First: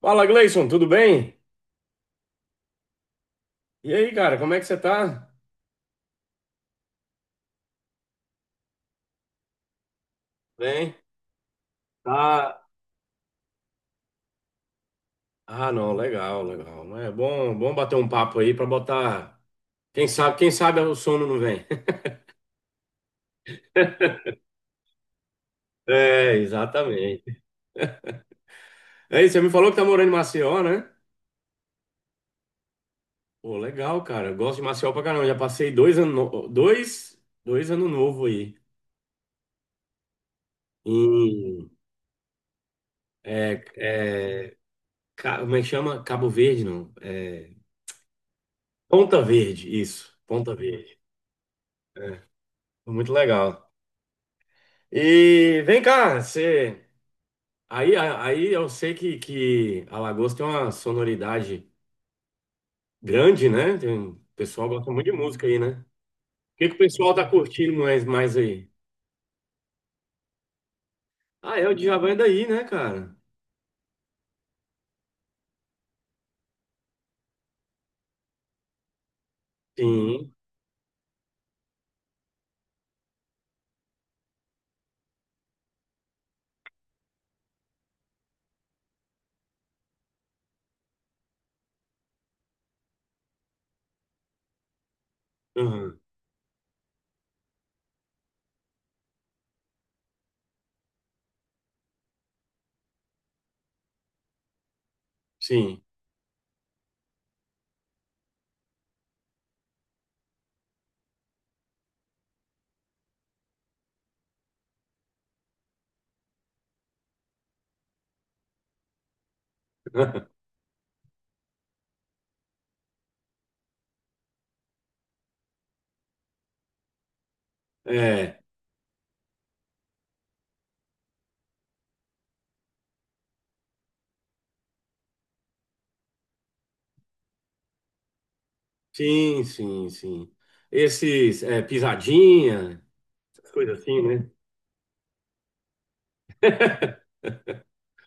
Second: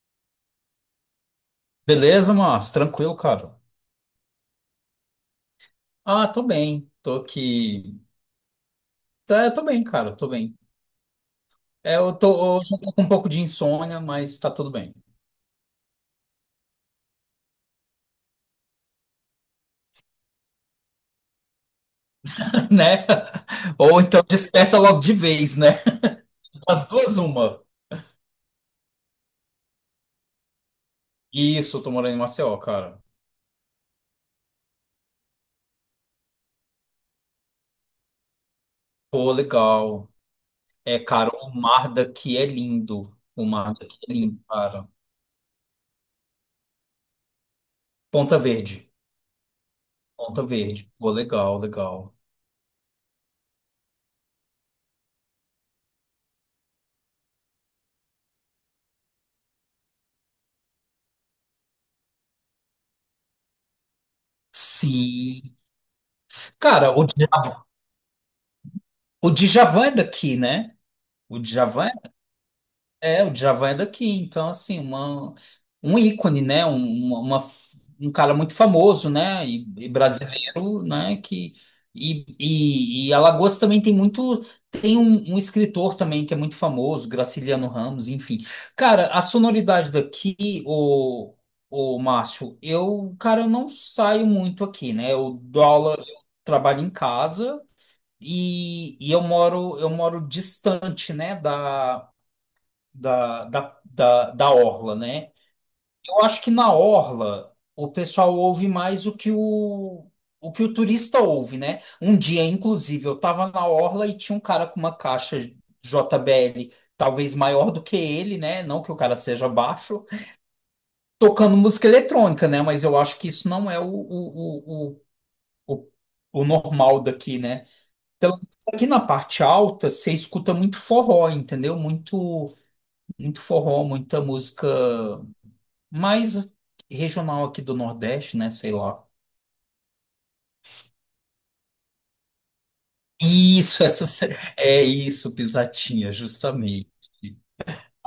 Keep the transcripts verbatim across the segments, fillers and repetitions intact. Fala, Gleison, tudo bem? Beleza, mas tranquilo, cara. E aí, cara, como é que você tá? Ah, tô bem. Tô aqui. Tá, eu tô bem, cara. Tô bem. Bem? É, eu tô, Tá. hoje eu tô com um pouco de insônia, mas tá tudo bem, Ah, não, legal, legal. Mas é bom, bom bater um papo aí pra botar. Quem sabe, quem sabe o sono não vem. né? Ou então desperta logo de vez, né? É, As duas, exatamente. uma. Aí, você me falou que tá morando em Maceió, né? Isso, eu tô morando em Maceió, cara. Pô, legal, cara. Eu gosto de Maceió pra caramba. Já passei dois anos, no- dois, dois anos novo aí. Pô, legal. É, cara, o Em, mar daqui é lindo. O é, mar daqui é lindo, é, cara. ca- como é que chama? Cabo Verde, não. É, Ponta Verde. Ponta Verde, isso. Ponta Ponta Verde. Verde. Pô, legal, legal. Foi muito legal. E vem cá, você. Aí, a- aí eu sei que, que Alagoas tem uma sonoridade grande, né? Tem- O pessoal gosta muito de música Sim. aí, né? O que, que o Cara, o pessoal tá Djavan, curtindo mais, mais aí? o Djavan é daqui, né? O Ah, é o Djavan Djavan é daí, né, cara? É, o Djavan é daqui, então assim, uma, um ícone, né? Um, uma, uma- um cara muito famoso, né? E, e Sim. brasileiro, né? Que, e, e, e Alagoas também tem muito, tem um, um escritor também que é muito famoso, Graciliano Ramos, enfim. Cara, a sonoridade daqui, o, o Márcio, eu, cara, eu não saio muito aqui, né? Eu dou aula, Aham. eu trabalho em casa e, e eu moro, eu moro distante, né? Da da, da, da, da orla, né? Sim. Eu acho que na orla o pessoal ouve mais o que o, o que o turista ouve, né? Um dia, inclusive, eu estava na orla e tinha um cara com uma caixa J B L, talvez maior do que ele, né? Não que o cara seja baixo, tocando música eletrônica, né? Mas eu acho que isso não é o, o, o, o, o o normal daqui, né? Pelo É. menos aqui na parte alta, você escuta muito forró, entendeu? Muito, muito forró, muita música mais regional aqui do Nordeste, né? Sei lá. Sim, sim, sim. Esses é, pisadinha, coisa Isso, assim, essa sé- né? é isso, pisatinha, justamente.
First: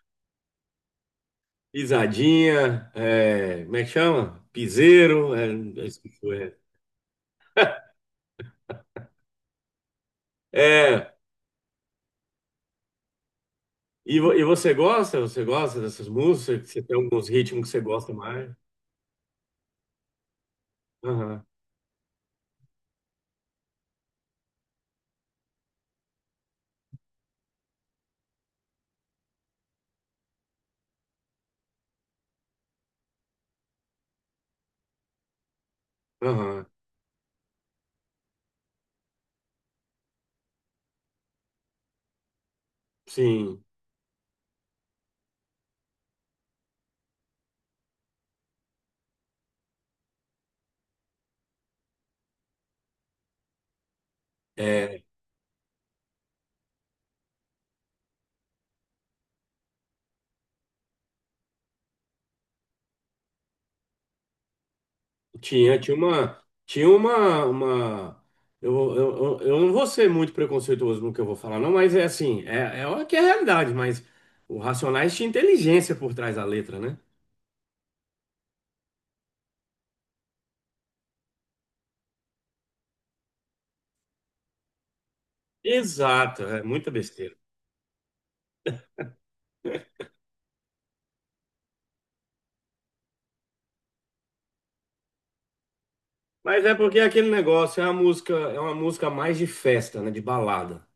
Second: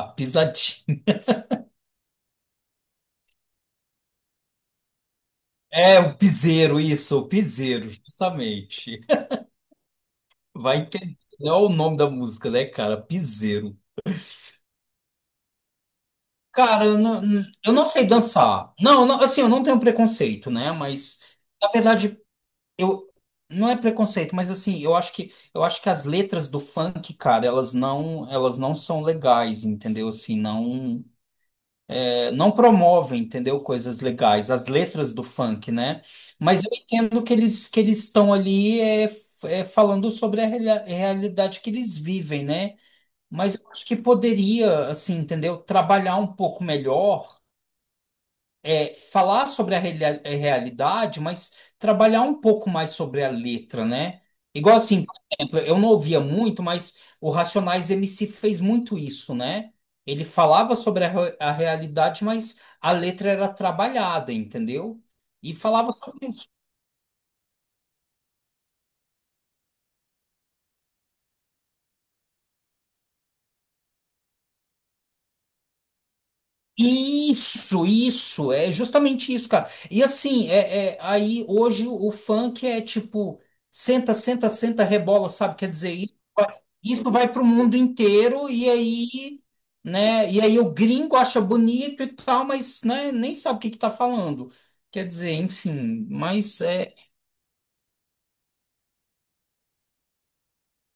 A pisatinha. Pisadinha, é, como é que chama? Piseiro, é, é, É isso que o foi, é. piseiro, isso, o piseiro, justamente. Vai É, entender. Olha o nome da música, né, cara? Piseiro. e, vo- e você gosta? Você gosta dessas músicas? Você Cara, tem eu não, alguns ritmos que eu você não sei gosta mais? dançar. Não, não, assim, eu não tenho preconceito, né? Mas, Aham, na verdade, eu não é preconceito, mas assim, eu acho que eu acho que as letras do funk, cara, elas não elas não são legais, entendeu? Assim, não é, não promovem, entendeu? Coisas legais, as letras do funk, né? Mas aham, eu entendo que eles que eles estão ali é, f- é, falando sobre a reali- realidade que eles vivem, né? Mas sim. eu acho que poderia, assim, entendeu? Trabalhar um pouco melhor é, falar sobre a reali- eh, realidade, mas trabalhar um pouco mais sobre a letra, né? Igual É, assim, por exemplo, eu não ouvia muito, mas o Racionais M C fez muito isso, né? Ele falava sobre a, re- a realidade, mas a letra era trabalhada, entendeu? E tinha, falava tinha sobre, uma, tinha uma, uma eu, eu, eu eu não vou ser muito preconceituoso no que eu vou falar, não, mas é assim, é, é o que é a realidade, mas o Racionais tinha inteligência por trás da letra, né? Isso, isso, é justamente isso, cara. E assim, é, é- aí hoje o funk é tipo, senta, senta, senta, rebola, sabe? Quer dizer, isso Exato, vai, é muita isso vai besteira. pro mundo inteiro e aí, né? E aí o gringo acha bonito e tal, mas né, nem sabe o que que tá falando. Quer dizer, enfim, mas Mas é é porque é aquele negócio, é uma música, é uma música mais de festa, né, de balada.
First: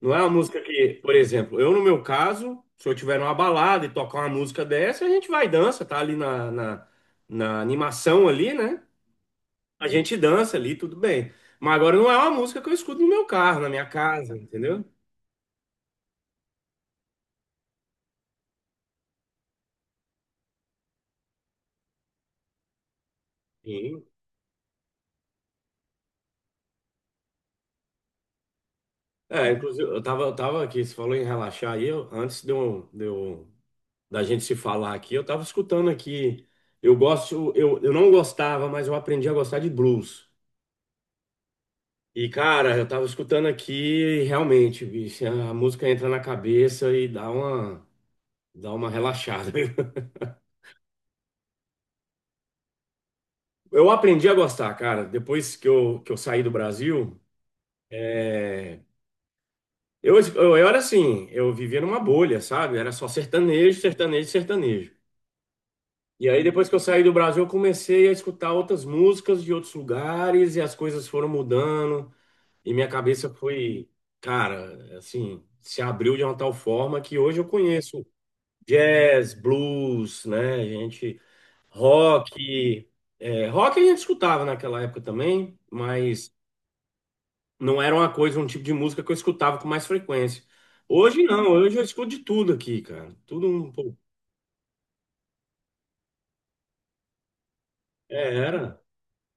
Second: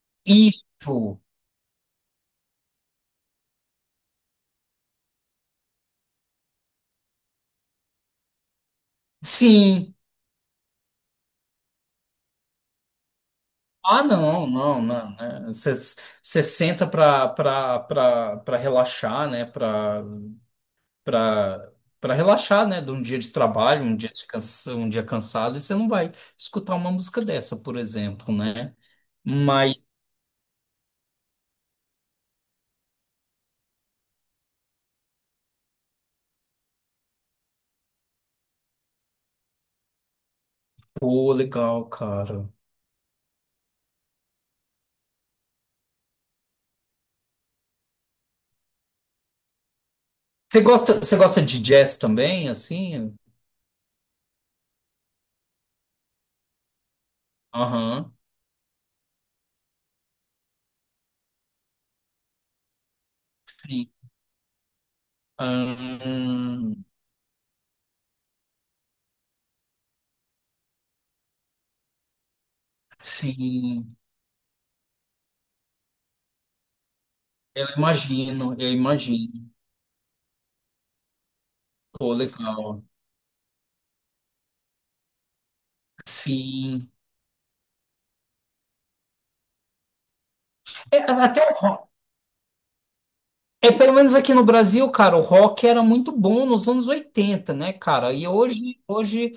Não é uma música que, por isso, exemplo, eu no meu caso, se eu tiver numa balada e tocar uma música dessa, a gente vai e dança, tá ali na, na, na animação ali, né? A sim. gente dança ali, tudo bem. Mas agora não é uma música que eu escuto no meu carro, na minha Ah, casa, não, não, entendeu? não, né? Você senta para relaxar, né? para para para relaxar, né, de um dia de trabalho, um Sim. dia de cansa, um dia cansado, e você não vai escutar uma música dessa, por exemplo, né? É, Mas, inclusive, eu tava, eu tava aqui, você falou em relaxar aí, eu- antes de eu, de eu- da gente se falar aqui, eu tava escutando aqui, eu gosto, eu, eu não gostava, mas eu aprendi a gostar de blues. pô, legal, E, cara. cara, eu tava escutando aqui e realmente, bicho, a música entra na cabeça e dá uma, dá uma relaxada. Você gosta, você gosta de jazz também, assim? Eu aprendi a gostar, cara, depois que eu, que eu saí do Brasil. Aham. É, Eu, eu, eu era assim, eu vivia numa bolha, sabe? Era só sertanejo, Sim. sertanejo, sertanejo. E aí, depois que eu Ahn, saí do Brasil, eu comecei a escutar outras músicas de outros lugares e as coisas foram mudando. E minha cabeça foi, sim. cara, assim, se abriu de uma tal forma que hoje eu Eu conheço. imagino, eu Jazz, imagino. blues, né? A gente Pô, legal. rock, é, rock a gente escutava naquela época também, mas Sim. não era uma coisa, um tipo de música que eu escutava com mais frequência. É, Hoje até não, o hoje eu rock. escuto de tudo aqui, cara. Tudo um É, pelo pouco. menos aqui no Brasil, cara, o rock era muito bom nos anos oitenta né, cara? E É, era. hoje, hoje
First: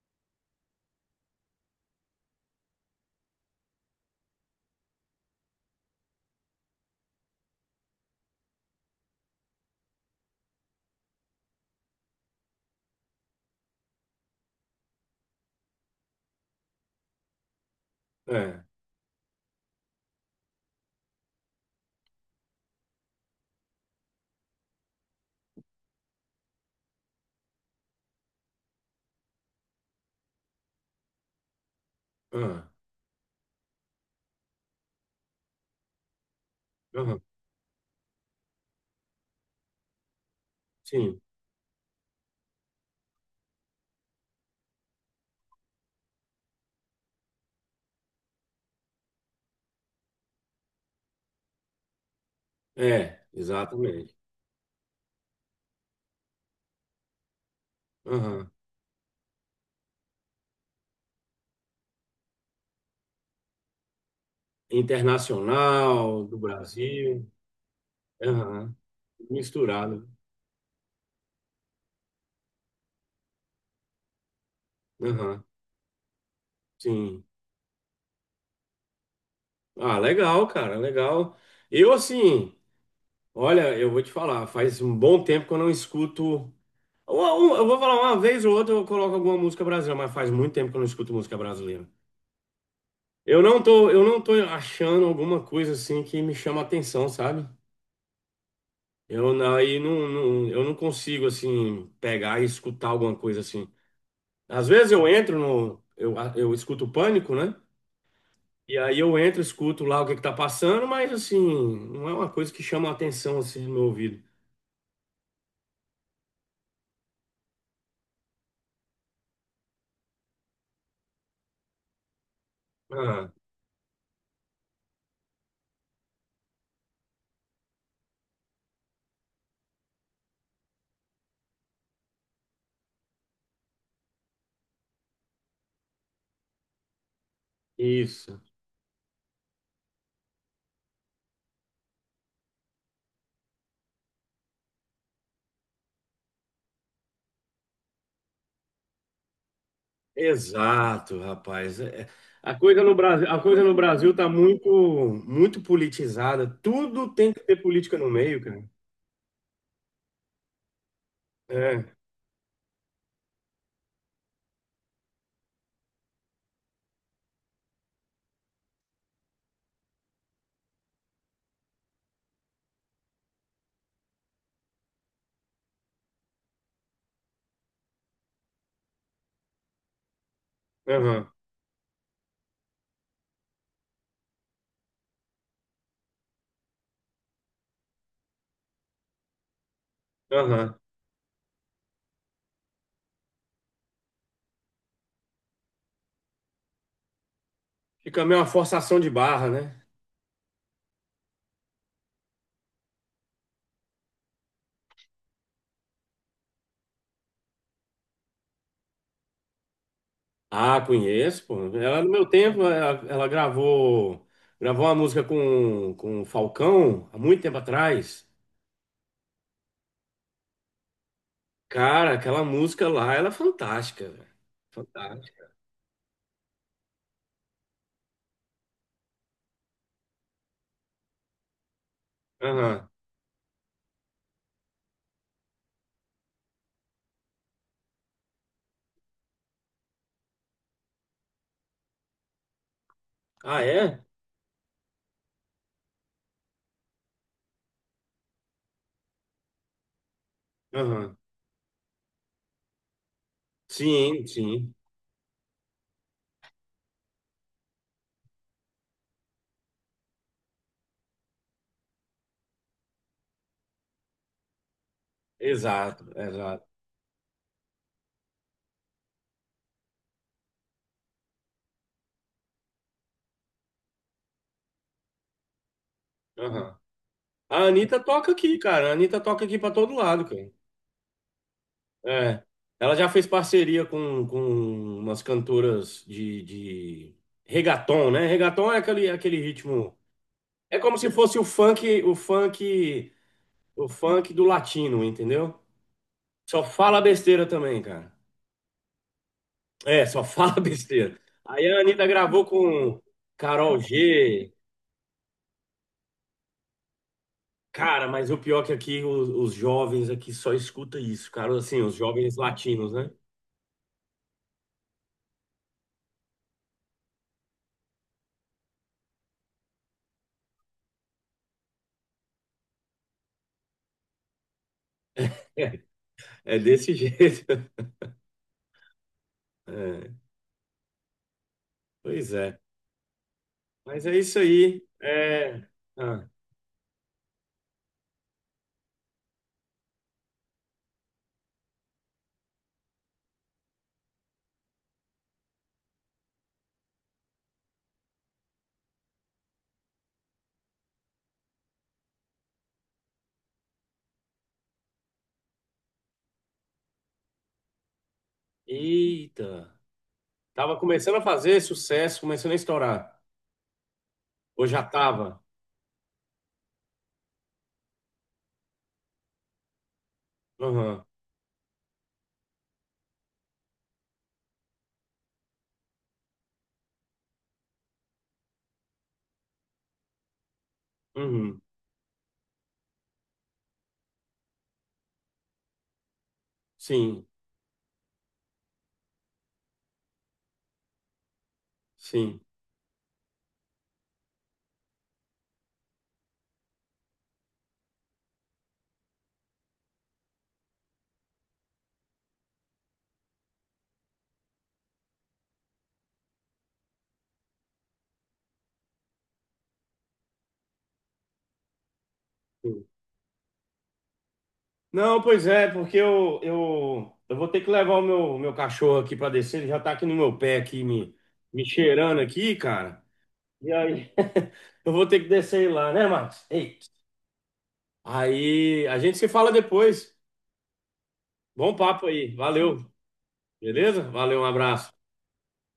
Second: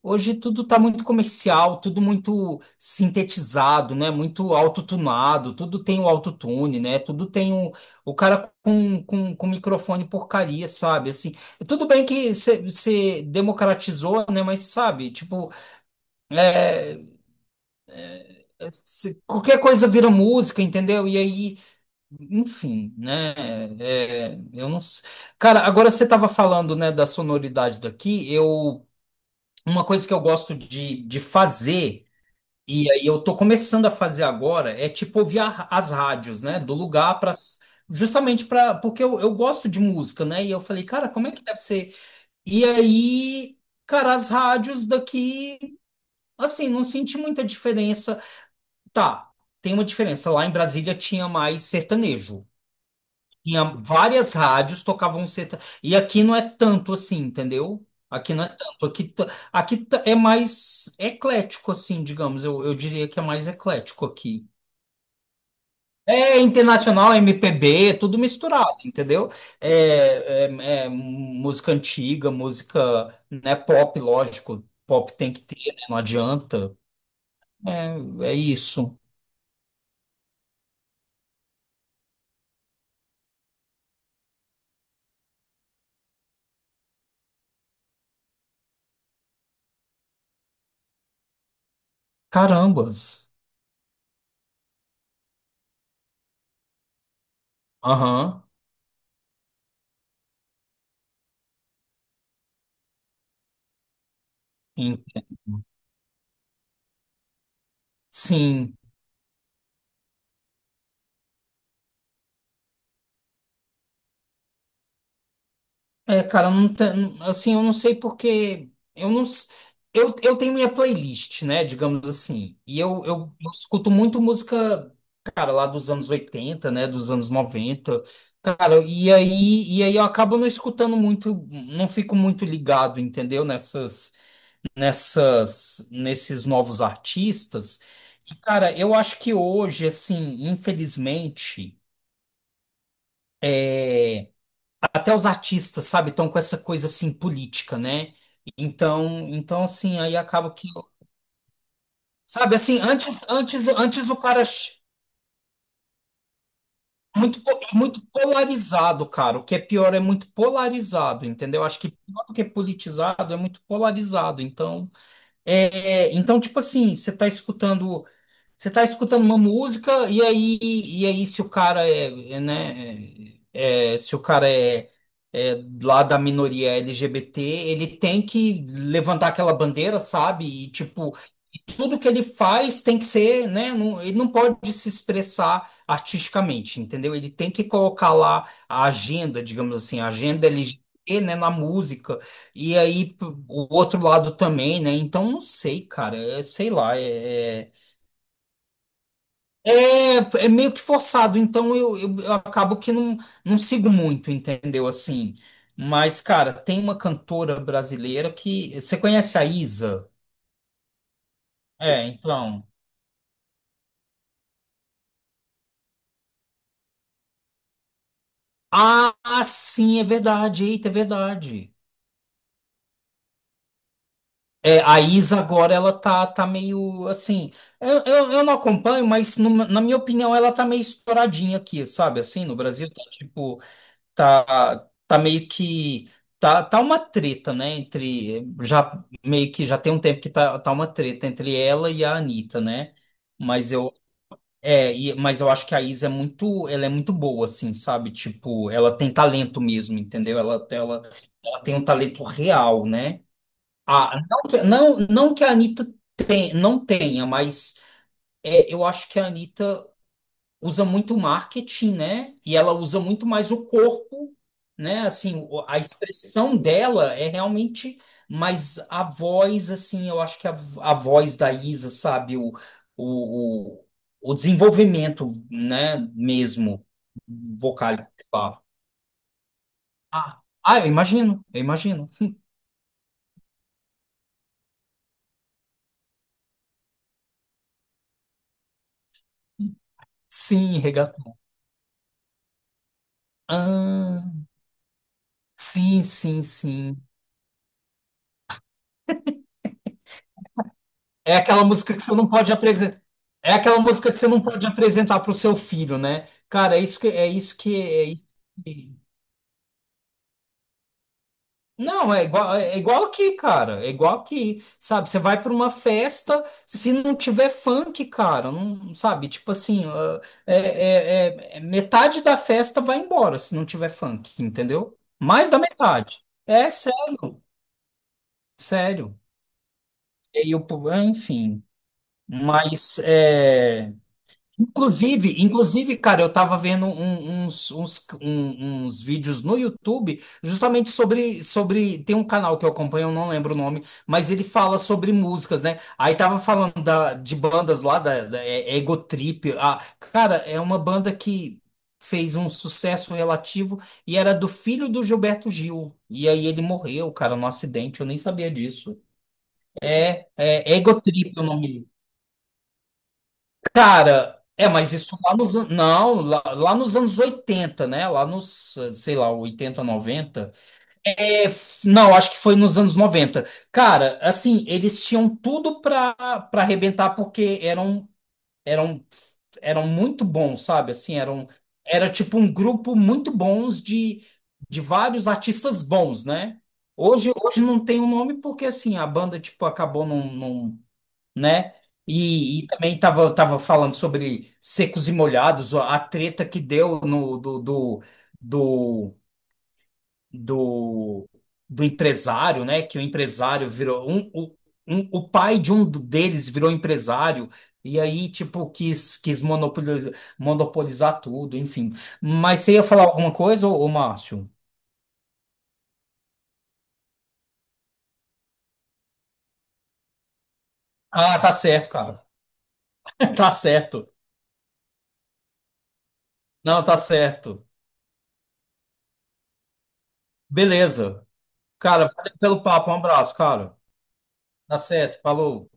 hoje tudo está muito comercial, tudo muito sintetizado, né? Muito autotunado, tudo tem o autotune, né? Tudo tem o, o cara com, com, com microfone porcaria, sabe? Assim, tudo bem que você democratizou, né? Mas sabe, tipo, É. eh, cê- qualquer coisa vira música, entendeu? E aí, enfim, né? É, eu não. s- Cara, agora você estava falando, né, da sonoridade daqui, eu. Uma coisa que eu gosto de, de fazer. Ah, E aí eu tô começando a fazer agora, é tipo ouvir a- as rádios, né, do lugar aham, para justamente para porque eu, eu gosto de música, né? E eu falei, cara, sim. como é que deve ser? E aí, cara, as rádios daqui, assim, não senti muita diferença. Tá, tem uma diferença. Lá em Brasília tinha mais sertanejo. É, Tinha exatamente. várias rádios tocavam sertanejo. E aqui não é tanto assim, entendeu? Aqui não é Aham. tanto. Aqui, t- aqui t- é mais eclético, assim, digamos. Eu, eu diria que é mais eclético aqui. Internacional, do É internacional, Brasil. M P B, é tudo Aham. misturado, entendeu? Misturado. É, é- é música antiga, música, né, pop, lógico. Pop tem que Aham. ter, né? Não adianta. Sim. É, é isso. Ah, legal, cara, legal. Eu assim, olha, eu vou te falar, faz um bom tempo que eu não escuto. Uma- Eu vou falar, uma vez ou outra eu coloco alguma música brasileira, mas faz muito tempo que eu não escuto música brasileira. Carambas. Eu não tô, eu não tô achando alguma coisa assim que me chama atenção, sabe? Aham. Eu não- aí não, não- eu não consigo assim pegar e escutar alguma coisa assim. Às vezes eu Ent- entro no, eu, eu escuto o Pânico, né? E Sim. aí eu entro, escuto lá o que que tá passando, mas assim, não é uma coisa que chama atenção assim no meu ouvido. É, cara, não tem- assim, eu não sei porque eu não s- eu, eu tenho minha playlist, né, digamos assim. E eu, eu, Ah, eu escuto muito música, cara, lá dos anos oitenta, né, dos anos noventa. Cara, e aí e aí eu acabo não escutando muito, não fico muito ligado, entendeu, nessas nessas nesses novos artistas. E, isso. cara, eu acho que hoje, assim, infelizmente é, até os artistas, sabe, estão com essa coisa assim política, né? Então, então assim, aí acaba que, Exato, rapaz. É- A sabe, assim, coisa no antes, Brasil, a coisa antes, no antes Brasil o tá cara muito, ch- muito politizada. Tudo tem que muito po- ter é política muito no meio, cara. polarizado, cara. O que é pior é muito polarizado, entendeu? Acho É, que pior do que politizado é muito polarizado. Então, é, é, então tipo assim, você tá escutando, você tá escutando uma música e aí e aí se o cara é, é, né? é, é, se o cara é, é lá da minoria L G B T, ele tem que levantar aquela bandeira, sabe? E tipo, aham, e tudo que ele faz tem que ser, né? Não, ele não pode se expressar artisticamente, entendeu? Ele tem que colocar lá a agenda, digamos assim, a agenda aham. L G B T, né, na música. E aí p- o outro lado também, né? Então não sei, cara, é, sei lá, é. é, Fica meio uma forçação de barra, né? é, é meio que forçado, então eu, eu, eu acabo que não, não sigo muito, entendeu? Assim, mas, cara, tem uma cantora brasileira que. Você conhece a Isa? Ah, conheço, pô. Ela, É, no meu tempo, então. ela, ela gravou, gravou uma música com, com o Falcão, há muito tempo atrás. Ah, sim, é verdade, eita, é verdade. Cara, aquela música lá, ela é fantástica, velho. É, a Isa Fantástica. agora ela tá, tá meio assim. Eu, eu, eu não acompanho, mas numa- na minha opinião ela tá meio estouradinha aqui, sabe? Assim, no Aham. Brasil tá tipo. Tá, tá meio que tá, tá uma treta, né, entre já meio que já tem um tempo que tá, tá uma treta entre ela e a Anitta, né? Ah, Mas eu é? é, e- mas eu acho que a Isa é muito, ela é muito boa assim, sabe? Tipo, ela tem talento mesmo, entendeu? Ela ela, Aham. ela tem um talento real, né? Ah, Sim, não que, sim. não, não que a Anitta tem, não tenha, mas é, eu acho que a Anitta usa muito marketing, né? E ela usa muito mais o corpo, né? Assim, o- a Exato, expressão exato. dela é realmente, mas a voz, assim, eu acho que a, a voz da Isa, sabe? O, o, o, o desenvolvimento, né? Aham. Mesmo A Anitta vocálico. toca aqui, Tá? cara. A Anitta toca aqui pra todo lado, Ah, cara. ah, eu imagino, eu imagino. É. Ela já fez parceria com, com umas cantoras de, de reggaeton, né? Reggaeton é aquele, aquele ritmo. É Sim, como se fosse regatão. o funk, o funk, o Ah, funk do latino, entendeu? sim, sim, Só sim. fala besteira também, cara. É, só fala besteira. É aquela Aí a música que Anitta você não gravou pode com apresentar. É aquela Carol música que você não G. pode apresentar para o seu filho, né? Cara, é isso que é isso que é Cara, isso mas o pior é que que- aqui os, os jovens aqui só escuta isso, cara. Assim, os Não, é jovens igual, é é latinos, igual né? aqui, cara. É igual aqui, sabe? Você vai para uma festa, se não tiver funk, cara, não sabe? Tipo assim, ah, é, é- é- é- metade da festa vai embora se não tiver funk, entendeu? Mais da metade. É É desse sério, jeito. sério. É, E o, po- enfim, pois é. mas é. Mas é isso aí. Inclusive, É... inclusive, cara, Ah, eu tava vendo um- uns, uns, um- uns vídeos no YouTube justamente sobre, sobre. Tem um canal que eu acompanho, eu não lembro o nome, mas ele fala sobre músicas, né? Aí tava falando da, de bandas lá, da, da é- é Ego Trip. Ah, cara, é uma banda que fez um sucesso relativo e era do filho do Gilberto Gil. E aí ele morreu, cara, num acidente, eu nem sabia disso. eita. É Tava Ego começando a Trip é o fazer nome. sucesso, começando a estourar. Cara, Ou é, já mas isso lá tava? nos, an- não, lá, lá nos anos oitenta né? Lá nos, sei lá, oitenta, noventa. Aham. É, f- não, acho que foi nos anos noventa. Cara, assim, eles tinham tudo pra, pra arrebentar porque eram, eram, eram muito bons, sabe? Assim, eram, Uhum. era tipo um grupo muito bons de, de vários artistas bons, né? Sim, Hoje, hoje não tem o nome porque, assim, a banda, tipo, acabou não, não, né? sim. E, e também tava, tava falando sobre secos e molhados, ó, a treta que deu no do, do, do, do, do empresário, né? Que o empresário virou um, o- um, o pai de um deles virou empresário e aí tipo quis quis monopolizar, monopolizar tudo, enfim. Mas você Sim. ia falar alguma coisa, ô, ô Márcio? Não, pois é, porque eu, eu, eu vou ter que levar o meu, meu cachorro aqui pra descer. Ele já tá aqui no meu pé, aqui, me, Ah, tá me certo, cheirando cara. aqui, cara. Tá E certo. aí, eu vou ter que descer lá, né, Marcos? Ei. Não, tá certo. Aí, a gente se fala depois. Beleza. Bom papo Cara, aí. valeu pelo Valeu. papo. Um abraço, cara. Beleza? Valeu, um Tá abraço. certo, falou.